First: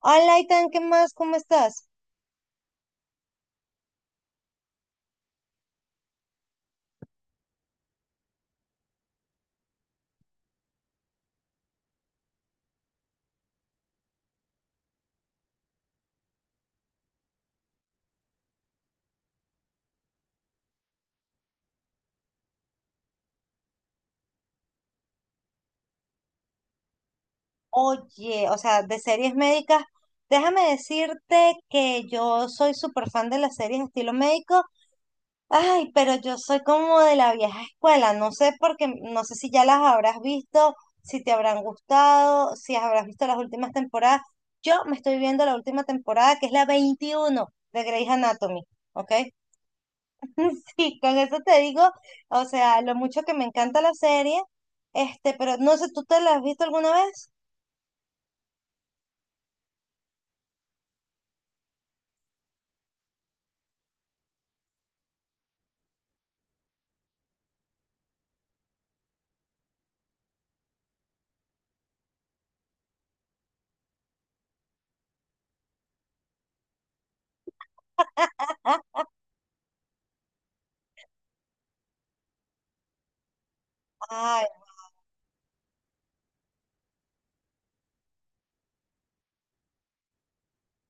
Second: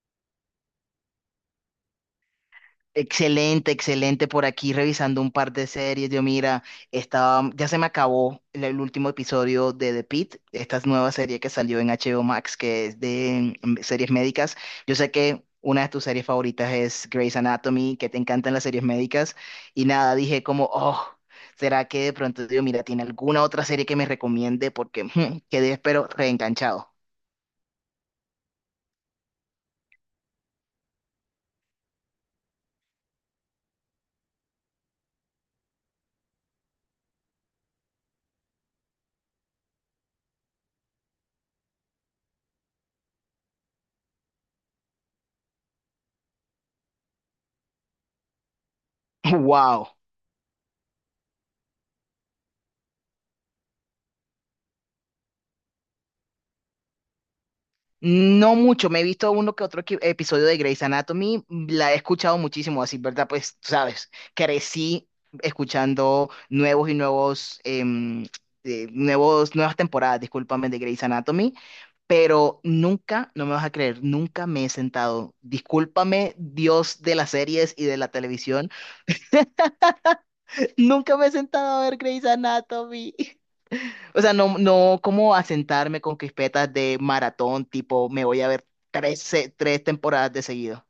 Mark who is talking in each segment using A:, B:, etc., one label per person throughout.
A: Hola, Itan, ¿qué más? ¿Cómo estás?
B: Excelente, excelente. Por aquí revisando un par de series. Yo, mira, estaba, ya se me acabó el último episodio de The Pitt, esta nueva serie que salió en HBO Max, que es de series médicas. Yo sé que una de tus series favoritas es Grey's Anatomy, que te encantan las series médicas. Y nada, dije como, oh, ¿será que de pronto, digo, mira, tiene alguna otra serie que me recomiende? Porque quedé, pero reenganchado.
A: Oye, o sea, de series médicas, déjame decirte que yo soy súper fan de las series estilo médico. Ay, pero yo soy como de la vieja escuela. No sé porque, no sé si ya las habrás visto, si te habrán gustado, si habrás visto las últimas temporadas. Yo me estoy viendo la última temporada, que es la 21 de Grey's Anatomy, ¿ok?
B: ¡Wow!
A: Sí, con eso te digo, o sea, lo mucho que me encanta la serie, este, pero no sé, ¿tú te la has visto alguna vez?
B: No mucho, me he visto uno que otro episodio de Grey's Anatomy, la he escuchado muchísimo, así, ¿verdad? Pues, tú sabes, crecí escuchando nuevos y nuevos, nuevas temporadas, discúlpame, de Grey's Anatomy, pero nunca, no me vas a creer, nunca me he sentado, discúlpame, Dios de las series y de la televisión, nunca me he sentado a ver Grey's Anatomy. O sea,
A: Ay,
B: no, no como asentarme con crispetas de maratón, tipo, me voy a ver tres temporadas de seguido.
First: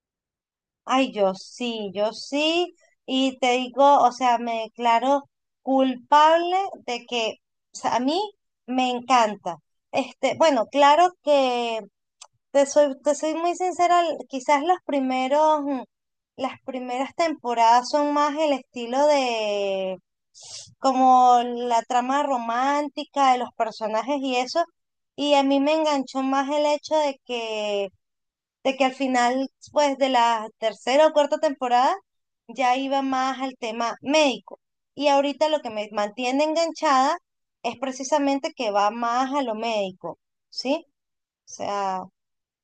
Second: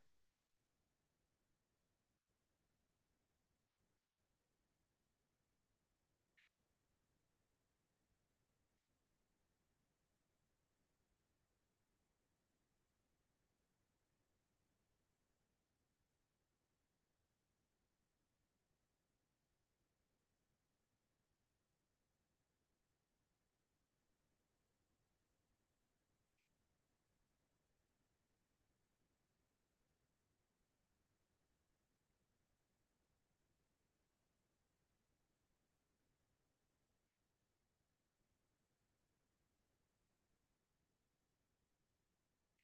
A: ay, yo sí, yo sí, y te digo, o sea, me declaro culpable de que, o sea, a mí me encanta. Este, bueno, claro que te soy, te soy muy sincera, quizás los primeros, las primeras temporadas son más el estilo de como la trama romántica de los personajes y eso, y a mí me enganchó más el hecho de que al final, pues de la tercera o cuarta temporada, ya iba más al tema médico. Y ahorita lo que me mantiene enganchada es precisamente que va más a lo médico, ¿sí? O sea,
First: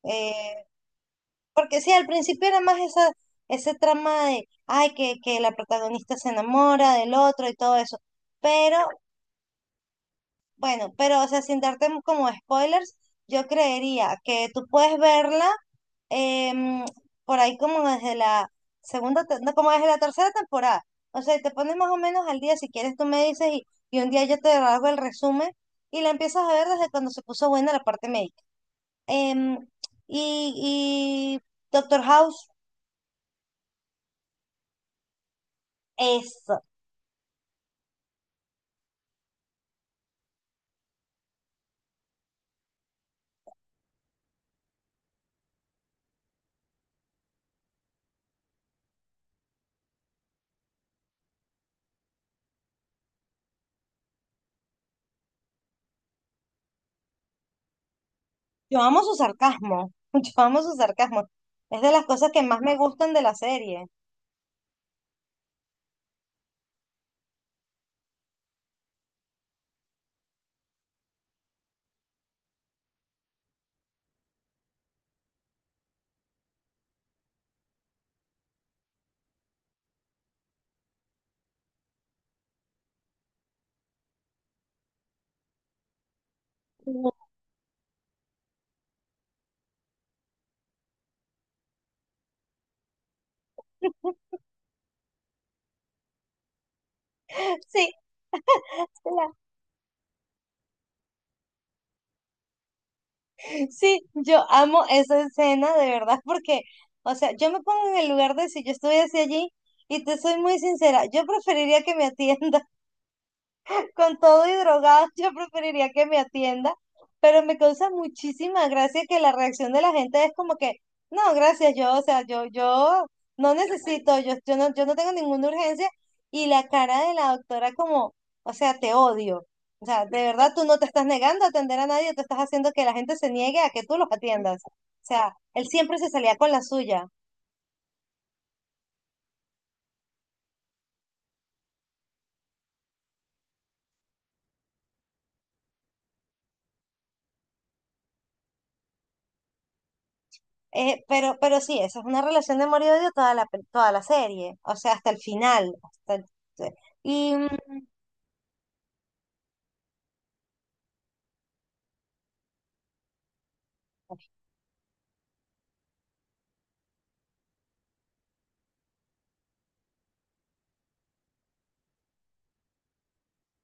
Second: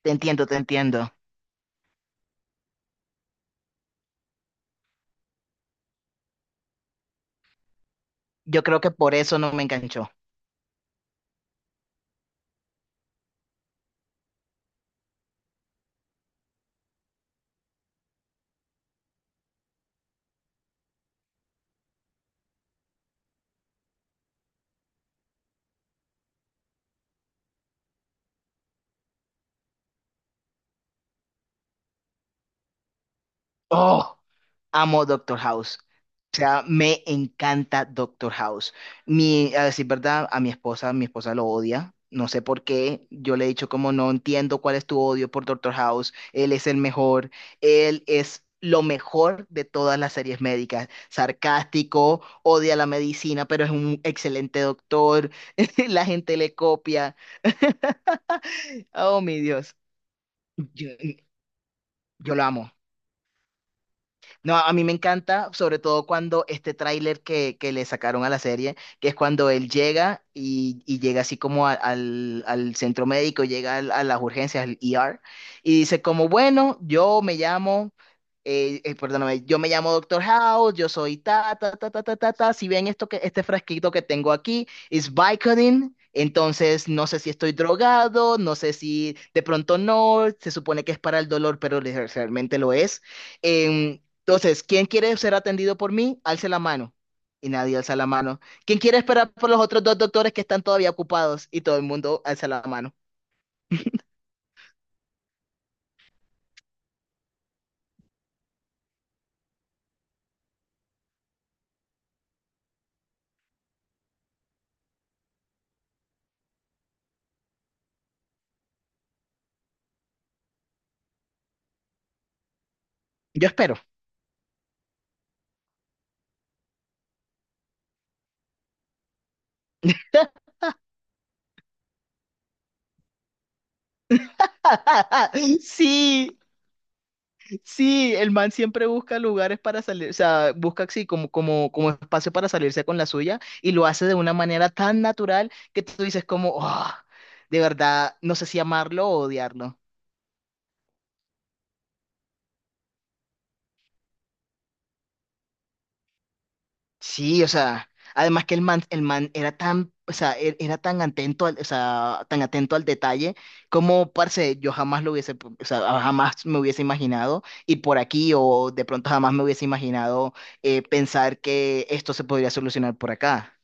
B: Te entiendo, te
A: eh,
B: entiendo.
A: porque sí, al principio era más esa, ese trama de, ay, que la protagonista se enamora del otro y todo eso.
B: Yo
A: Pero,
B: creo que por eso no me enganchó.
A: bueno, pero, o sea, sin darte como spoilers, yo creería que tú puedes verla em, por ahí como desde la segunda, no, como desde la tercera temporada. O sea, te pones más o menos al día, si quieres tú me dices, y un día yo te hago el resumen y la empiezas a ver desde cuando se puso buena la parte médica. Em, y, y Doctor House.
B: Oh, amo Doctor House. O
A: Eso,
B: sea, me encanta Doctor House. Mi, a decir verdad, a mi esposa lo odia. No sé por qué. Yo le he dicho como no entiendo cuál es tu odio por Doctor House. Él es el mejor. Él es lo mejor de todas las series médicas. Sarcástico, odia la medicina, pero es un excelente doctor. La gente le copia.
A: yo amo su
B: Oh, mi Dios.
A: sarcasmo, yo amo su
B: Yo,
A: sarcasmo. Es de las cosas
B: yo
A: que
B: lo
A: más
B: amo.
A: me gustan de la serie.
B: No, a mí me encanta, sobre todo cuando este tráiler que le sacaron a la serie, que es cuando él llega y llega así como al centro médico, a las urgencias, al ER, y dice como, bueno, yo me llamo, perdóname, yo me llamo Doctor House, yo soy ta, ta, ta, ta, ta, ta, ta, si ven esto que, este frasquito que tengo aquí, es Vicodin. Entonces, no sé si estoy drogado, no sé si de pronto no, se supone que es para el dolor, pero realmente lo es. Em, entonces, ¿quién quiere ser atendido por mí? Alce la mano. Y nadie
A: Sí,
B: alza la mano. ¿Quién quiere
A: la-
B: esperar por los otros dos doctores que están todavía ocupados? Y todo el mundo alza la mano.
A: sí, yo amo esa escena de verdad porque, o sea, yo me pongo en el lugar de si yo estuviese allí y te soy muy sincera, yo preferiría que me atiendan con todo y drogado, yo preferiría que me atienda, pero me causa muchísima gracia que la reacción de la gente es como que, no, gracias, yo, o sea, yo
B: Yo
A: no
B: espero.
A: necesito, yo no, yo no tengo ninguna urgencia, y la cara de la doctora como, o sea, te odio. O sea, de verdad tú no te estás negando a atender a nadie, tú estás haciendo que la gente se niegue a que tú los atiendas. O sea, él siempre se salía
B: Sí,
A: con la suya.
B: sí, el man siempre busca lugares para salir, o sea, busca así como, como espacio para salirse con la suya y lo hace de una manera tan natural que tú dices como, "Ah, de verdad, no sé si amarlo o odiarlo.
A: Pero sí, esa es una relación de amor y odio toda la, toda la serie, o sea, hasta el final. Y
B: Sí, o sea, además que el man era tan, o sea, era tan atento al, o sea, tan atento al detalle, como, parce, yo jamás lo hubiese, o sea, jamás me hubiese imaginado ir por aquí o de pronto jamás me hubiese imaginado pensar que esto se podría solucionar por acá.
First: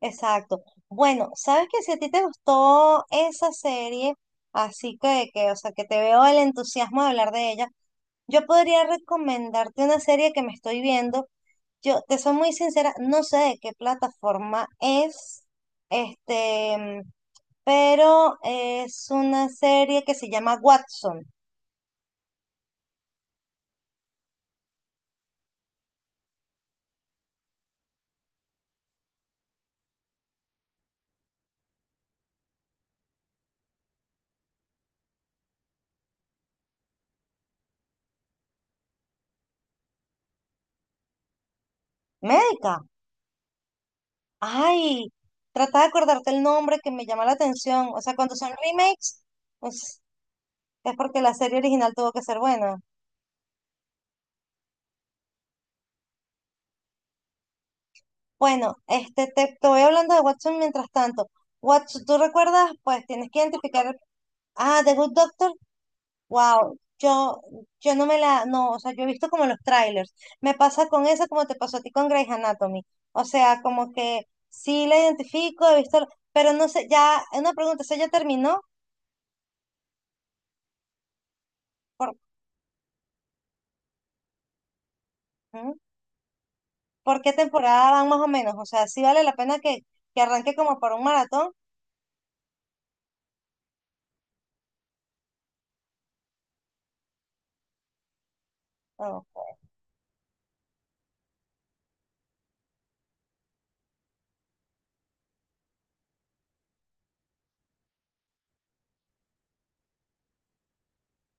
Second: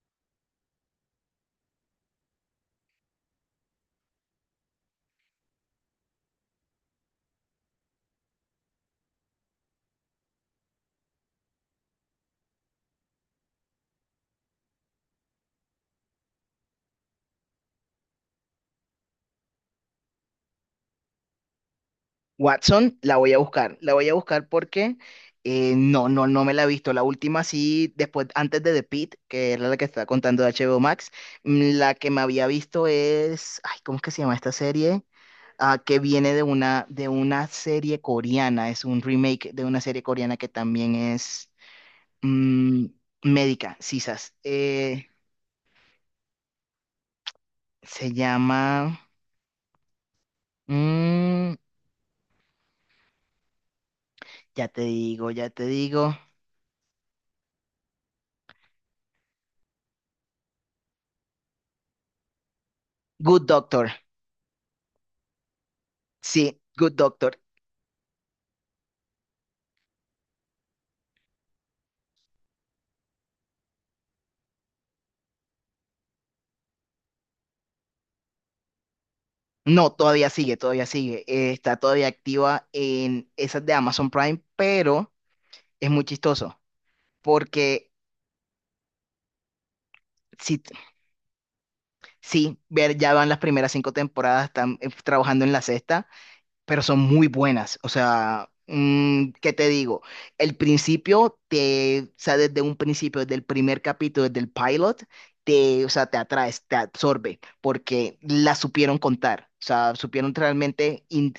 A: exacto. Bueno, sabes que si a ti te gustó esa serie, así que, o sea, que te veo el entusiasmo de hablar de ella, yo podría recomendarte una serie que me estoy viendo. Yo te soy muy sincera, no sé de qué plataforma es, este, mm, pero es una serie que se llama Watson,
B: Watson, la voy a buscar, la voy a buscar porque no me la he visto. La última sí, después, antes de The Pitt, que era la que estaba contando de HBO Max, la que me había visto es, ay, ¿cómo es que se llama esta serie? Ah, que viene de una serie coreana, es un remake de una serie coreana que también es
A: médica.
B: mm, médica, sisas.
A: Ay, trata de acordarte el nombre que me llama la atención. O
B: Se
A: sea, cuando son
B: llama,
A: remakes, pues es porque la
B: mm,
A: serie original tuvo que ser buena.
B: ya te digo,
A: Bueno, este, te voy hablando de Watson mientras tanto. Watson, ¿tú recuerdas? Pues tienes que
B: Good Doctor,
A: identificar. Ah, The Good Doctor.
B: sí,
A: Wow,
B: Good Doctor.
A: yo no me la, no, o sea, yo he visto como los trailers. Me pasa con esa como te pasó a ti con Grey's Anatomy. O sea, como que sí la identifico, he visto, pero no sé, ya, una pregunta, ¿se ya terminó?
B: No, todavía sigue, está todavía
A: Por...
B: activa en esas de Amazon Prime, pero
A: ¿Mm?
B: es muy chistoso
A: ¿Por qué
B: porque...
A: temporada van más o menos? O sea, ¿sí vale la pena que arranque
B: Sí,
A: como para un maratón?
B: sí, ver, ya van las primeras cinco temporadas, están trabajando en la sexta, pero son muy buenas. O sea,
A: O-
B: ¿qué te digo? El principio te, o sea, desde un principio, desde el primer capítulo, desde el pilot, te, o sea, te atraes, te absorbe, porque la supieron contar. O sea, supieron realmente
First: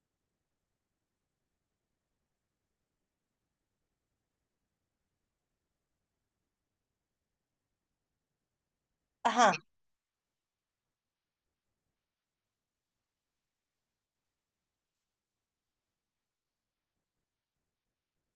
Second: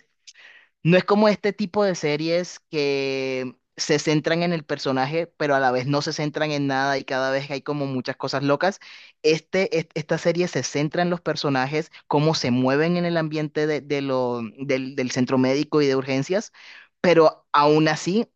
B: no es como este tipo de series que se centran en el personaje, pero a la vez no se centran en nada y cada vez hay como muchas cosas locas.
A: Ajá.
B: Esta serie se centra en los personajes, cómo se mueven en el ambiente del centro médico y de urgencias, pero aún así,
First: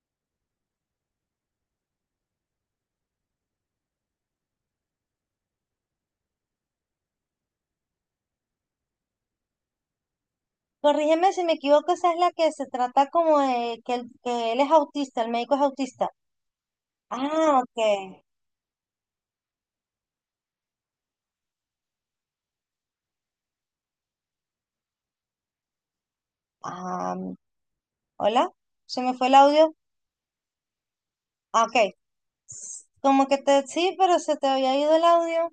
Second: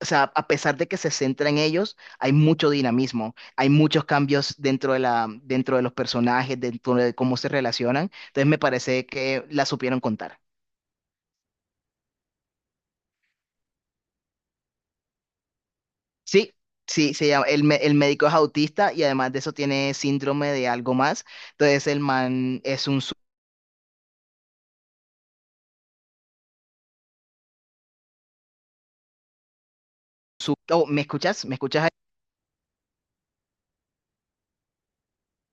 B: o sea, a pesar de que se centra en ellos, hay mucho dinamismo, hay muchos cambios dentro de la, dentro de los personajes, dentro de cómo se relacionan. Entonces me parece que la supieron contar.
A: Corrígeme si me equivoco, esa es la que se trata como de que, que él es autista, el médico es autista.
B: Sí, sí, se llama,
A: Ah,
B: el
A: ok.
B: médico es autista y además de eso tiene síndrome de algo más. Entonces el man es un...
A: Ah, hola, se me fue el audio.
B: Oh, ¿me escuchas? ¿Me
A: Ah,
B: escuchas?
A: ok. Como que te, sí, pero se te había ido el audio.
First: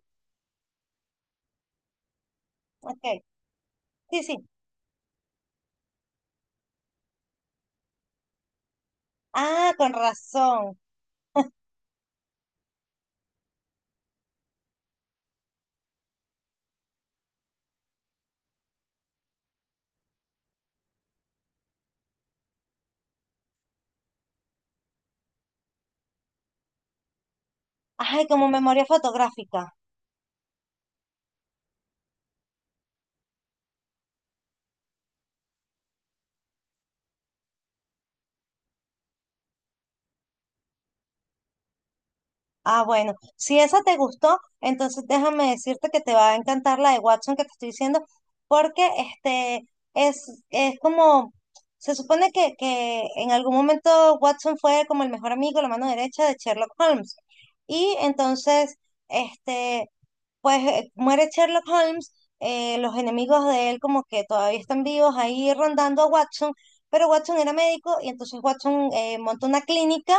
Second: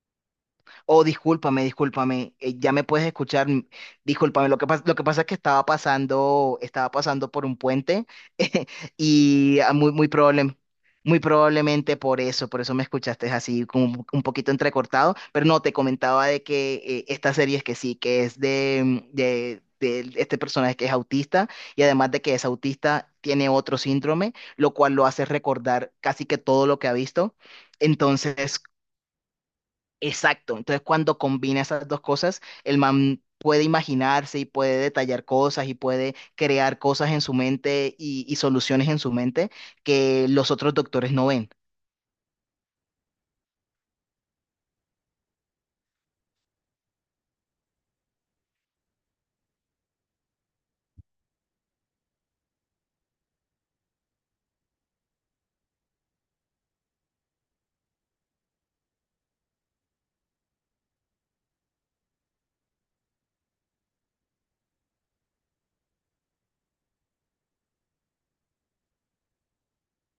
B: Oh, discúlpame, discúlpame, ya me
A: Ok.
B: puedes escuchar.
A: Sí, sí.
B: Discúlpame, lo que pasa es que estaba pasando por un puente. Y
A: Ah,
B: ah,
A: con razón.
B: muy probablemente por eso me escuchaste así como un poquito entrecortado, pero no, te comentaba de que esta serie es que sí, que es de, de este personaje que es autista y además de que es autista, tiene otro síndrome, lo cual lo hace recordar casi que todo lo que ha visto.
A: Ay,
B: Entonces,
A: como memoria fotográfica.
B: exacto. Entonces, cuando combina esas dos cosas, el man puede imaginarse y puede detallar cosas y puede crear cosas en su mente y soluciones en su mente que los otros doctores no ven.
A: Ah, bueno, si esa te gustó, entonces déjame decirte que te va a encantar la de Watson que te estoy diciendo, porque este es como, se supone que en algún momento Watson fue como el mejor amigo, la mano derecha de Sherlock Holmes. Y entonces, este, pues muere Sherlock Holmes, los enemigos de él como que todavía están vivos ahí rondando a Watson, pero Watson era médico y entonces Watson monta una clínica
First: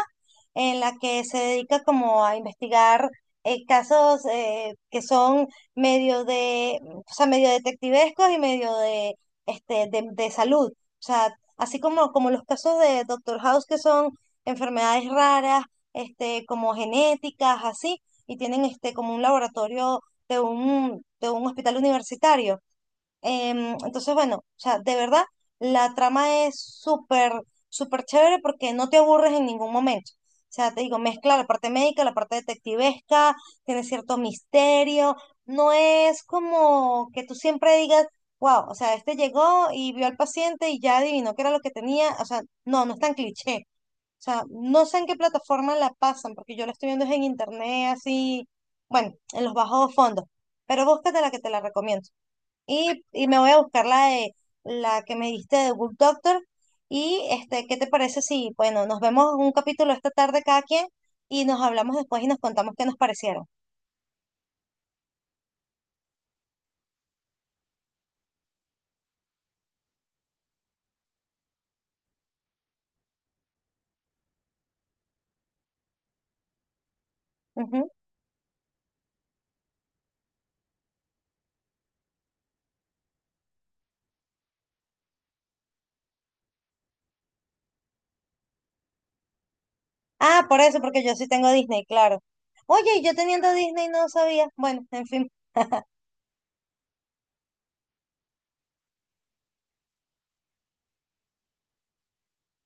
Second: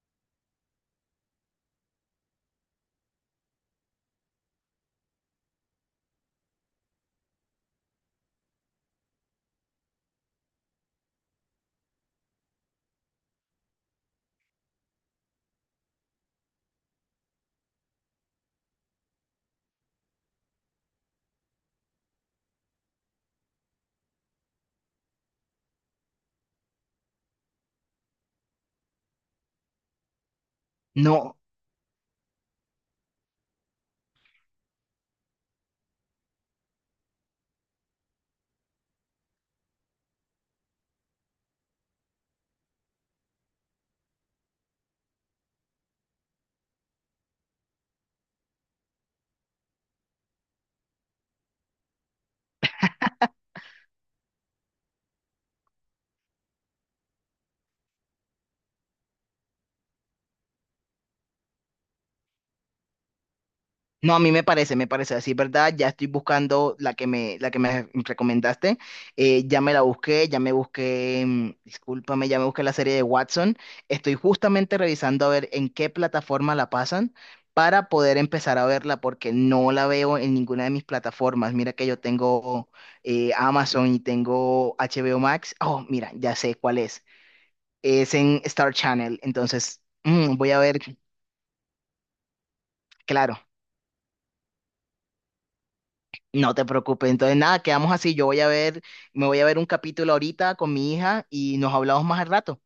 A: en la que se dedica como a investigar casos que son medio de, o sea, medio detectivescos y medio de, este, de salud. O sea, así como, como los casos de Doctor House que son enfermedades raras, este, como genéticas, así y tienen este como un laboratorio de un hospital universitario. Entonces, bueno, o sea, de verdad, la trama es súper, súper chévere porque no te aburres en ningún momento. O sea, te digo, mezcla
B: No,
A: la parte médica, la parte detectivesca, tiene cierto misterio. No es como que tú siempre digas, wow, o sea, este llegó y vio al paciente y ya adivinó qué era lo que tenía. O sea, no, no es tan cliché. O sea, no sé en qué plataforma la pasan, porque yo la estoy viendo es en internet, así, bueno, en los bajos fondos. Pero búscate la que te la recomiendo. Y me voy a buscar la de la que me diste de Good Doctor. Y este, ¿qué te parece si, bueno, nos vemos un capítulo esta tarde cada quien y nos hablamos después y nos contamos qué nos parecieron?
B: no, a mí me parece así, ¿verdad? Ya estoy buscando la que me recomendaste. Ya me la busqué, ya me busqué, discúlpame, ya me busqué la serie de Watson. Estoy justamente revisando a ver en qué plataforma la pasan
A: Ujú.
B: para poder empezar a verla, porque no la veo en ninguna de mis plataformas. Mira que yo tengo Amazon y tengo HBO Max. Oh, mira, ya sé cuál es. Es en Star Channel, entonces
A: Ah,
B: voy a
A: por eso,
B: ver,
A: porque yo sí tengo Disney, claro. Oye, y yo
B: claro.
A: teniendo Disney no sabía. Bueno, en fin,
B: No te preocupes. Entonces, nada, quedamos así. Yo voy a ver, me voy a ver un capítulo ahorita con mi hija y nos hablamos más al rato.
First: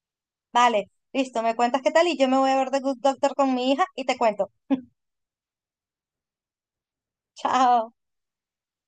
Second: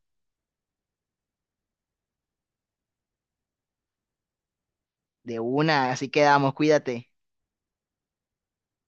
A: vale, listo, me cuentas qué tal y yo me voy a ver The Good Doctor con mi hija y te cuento.
B: De una, así quedamos, cuídate.
A: Chao.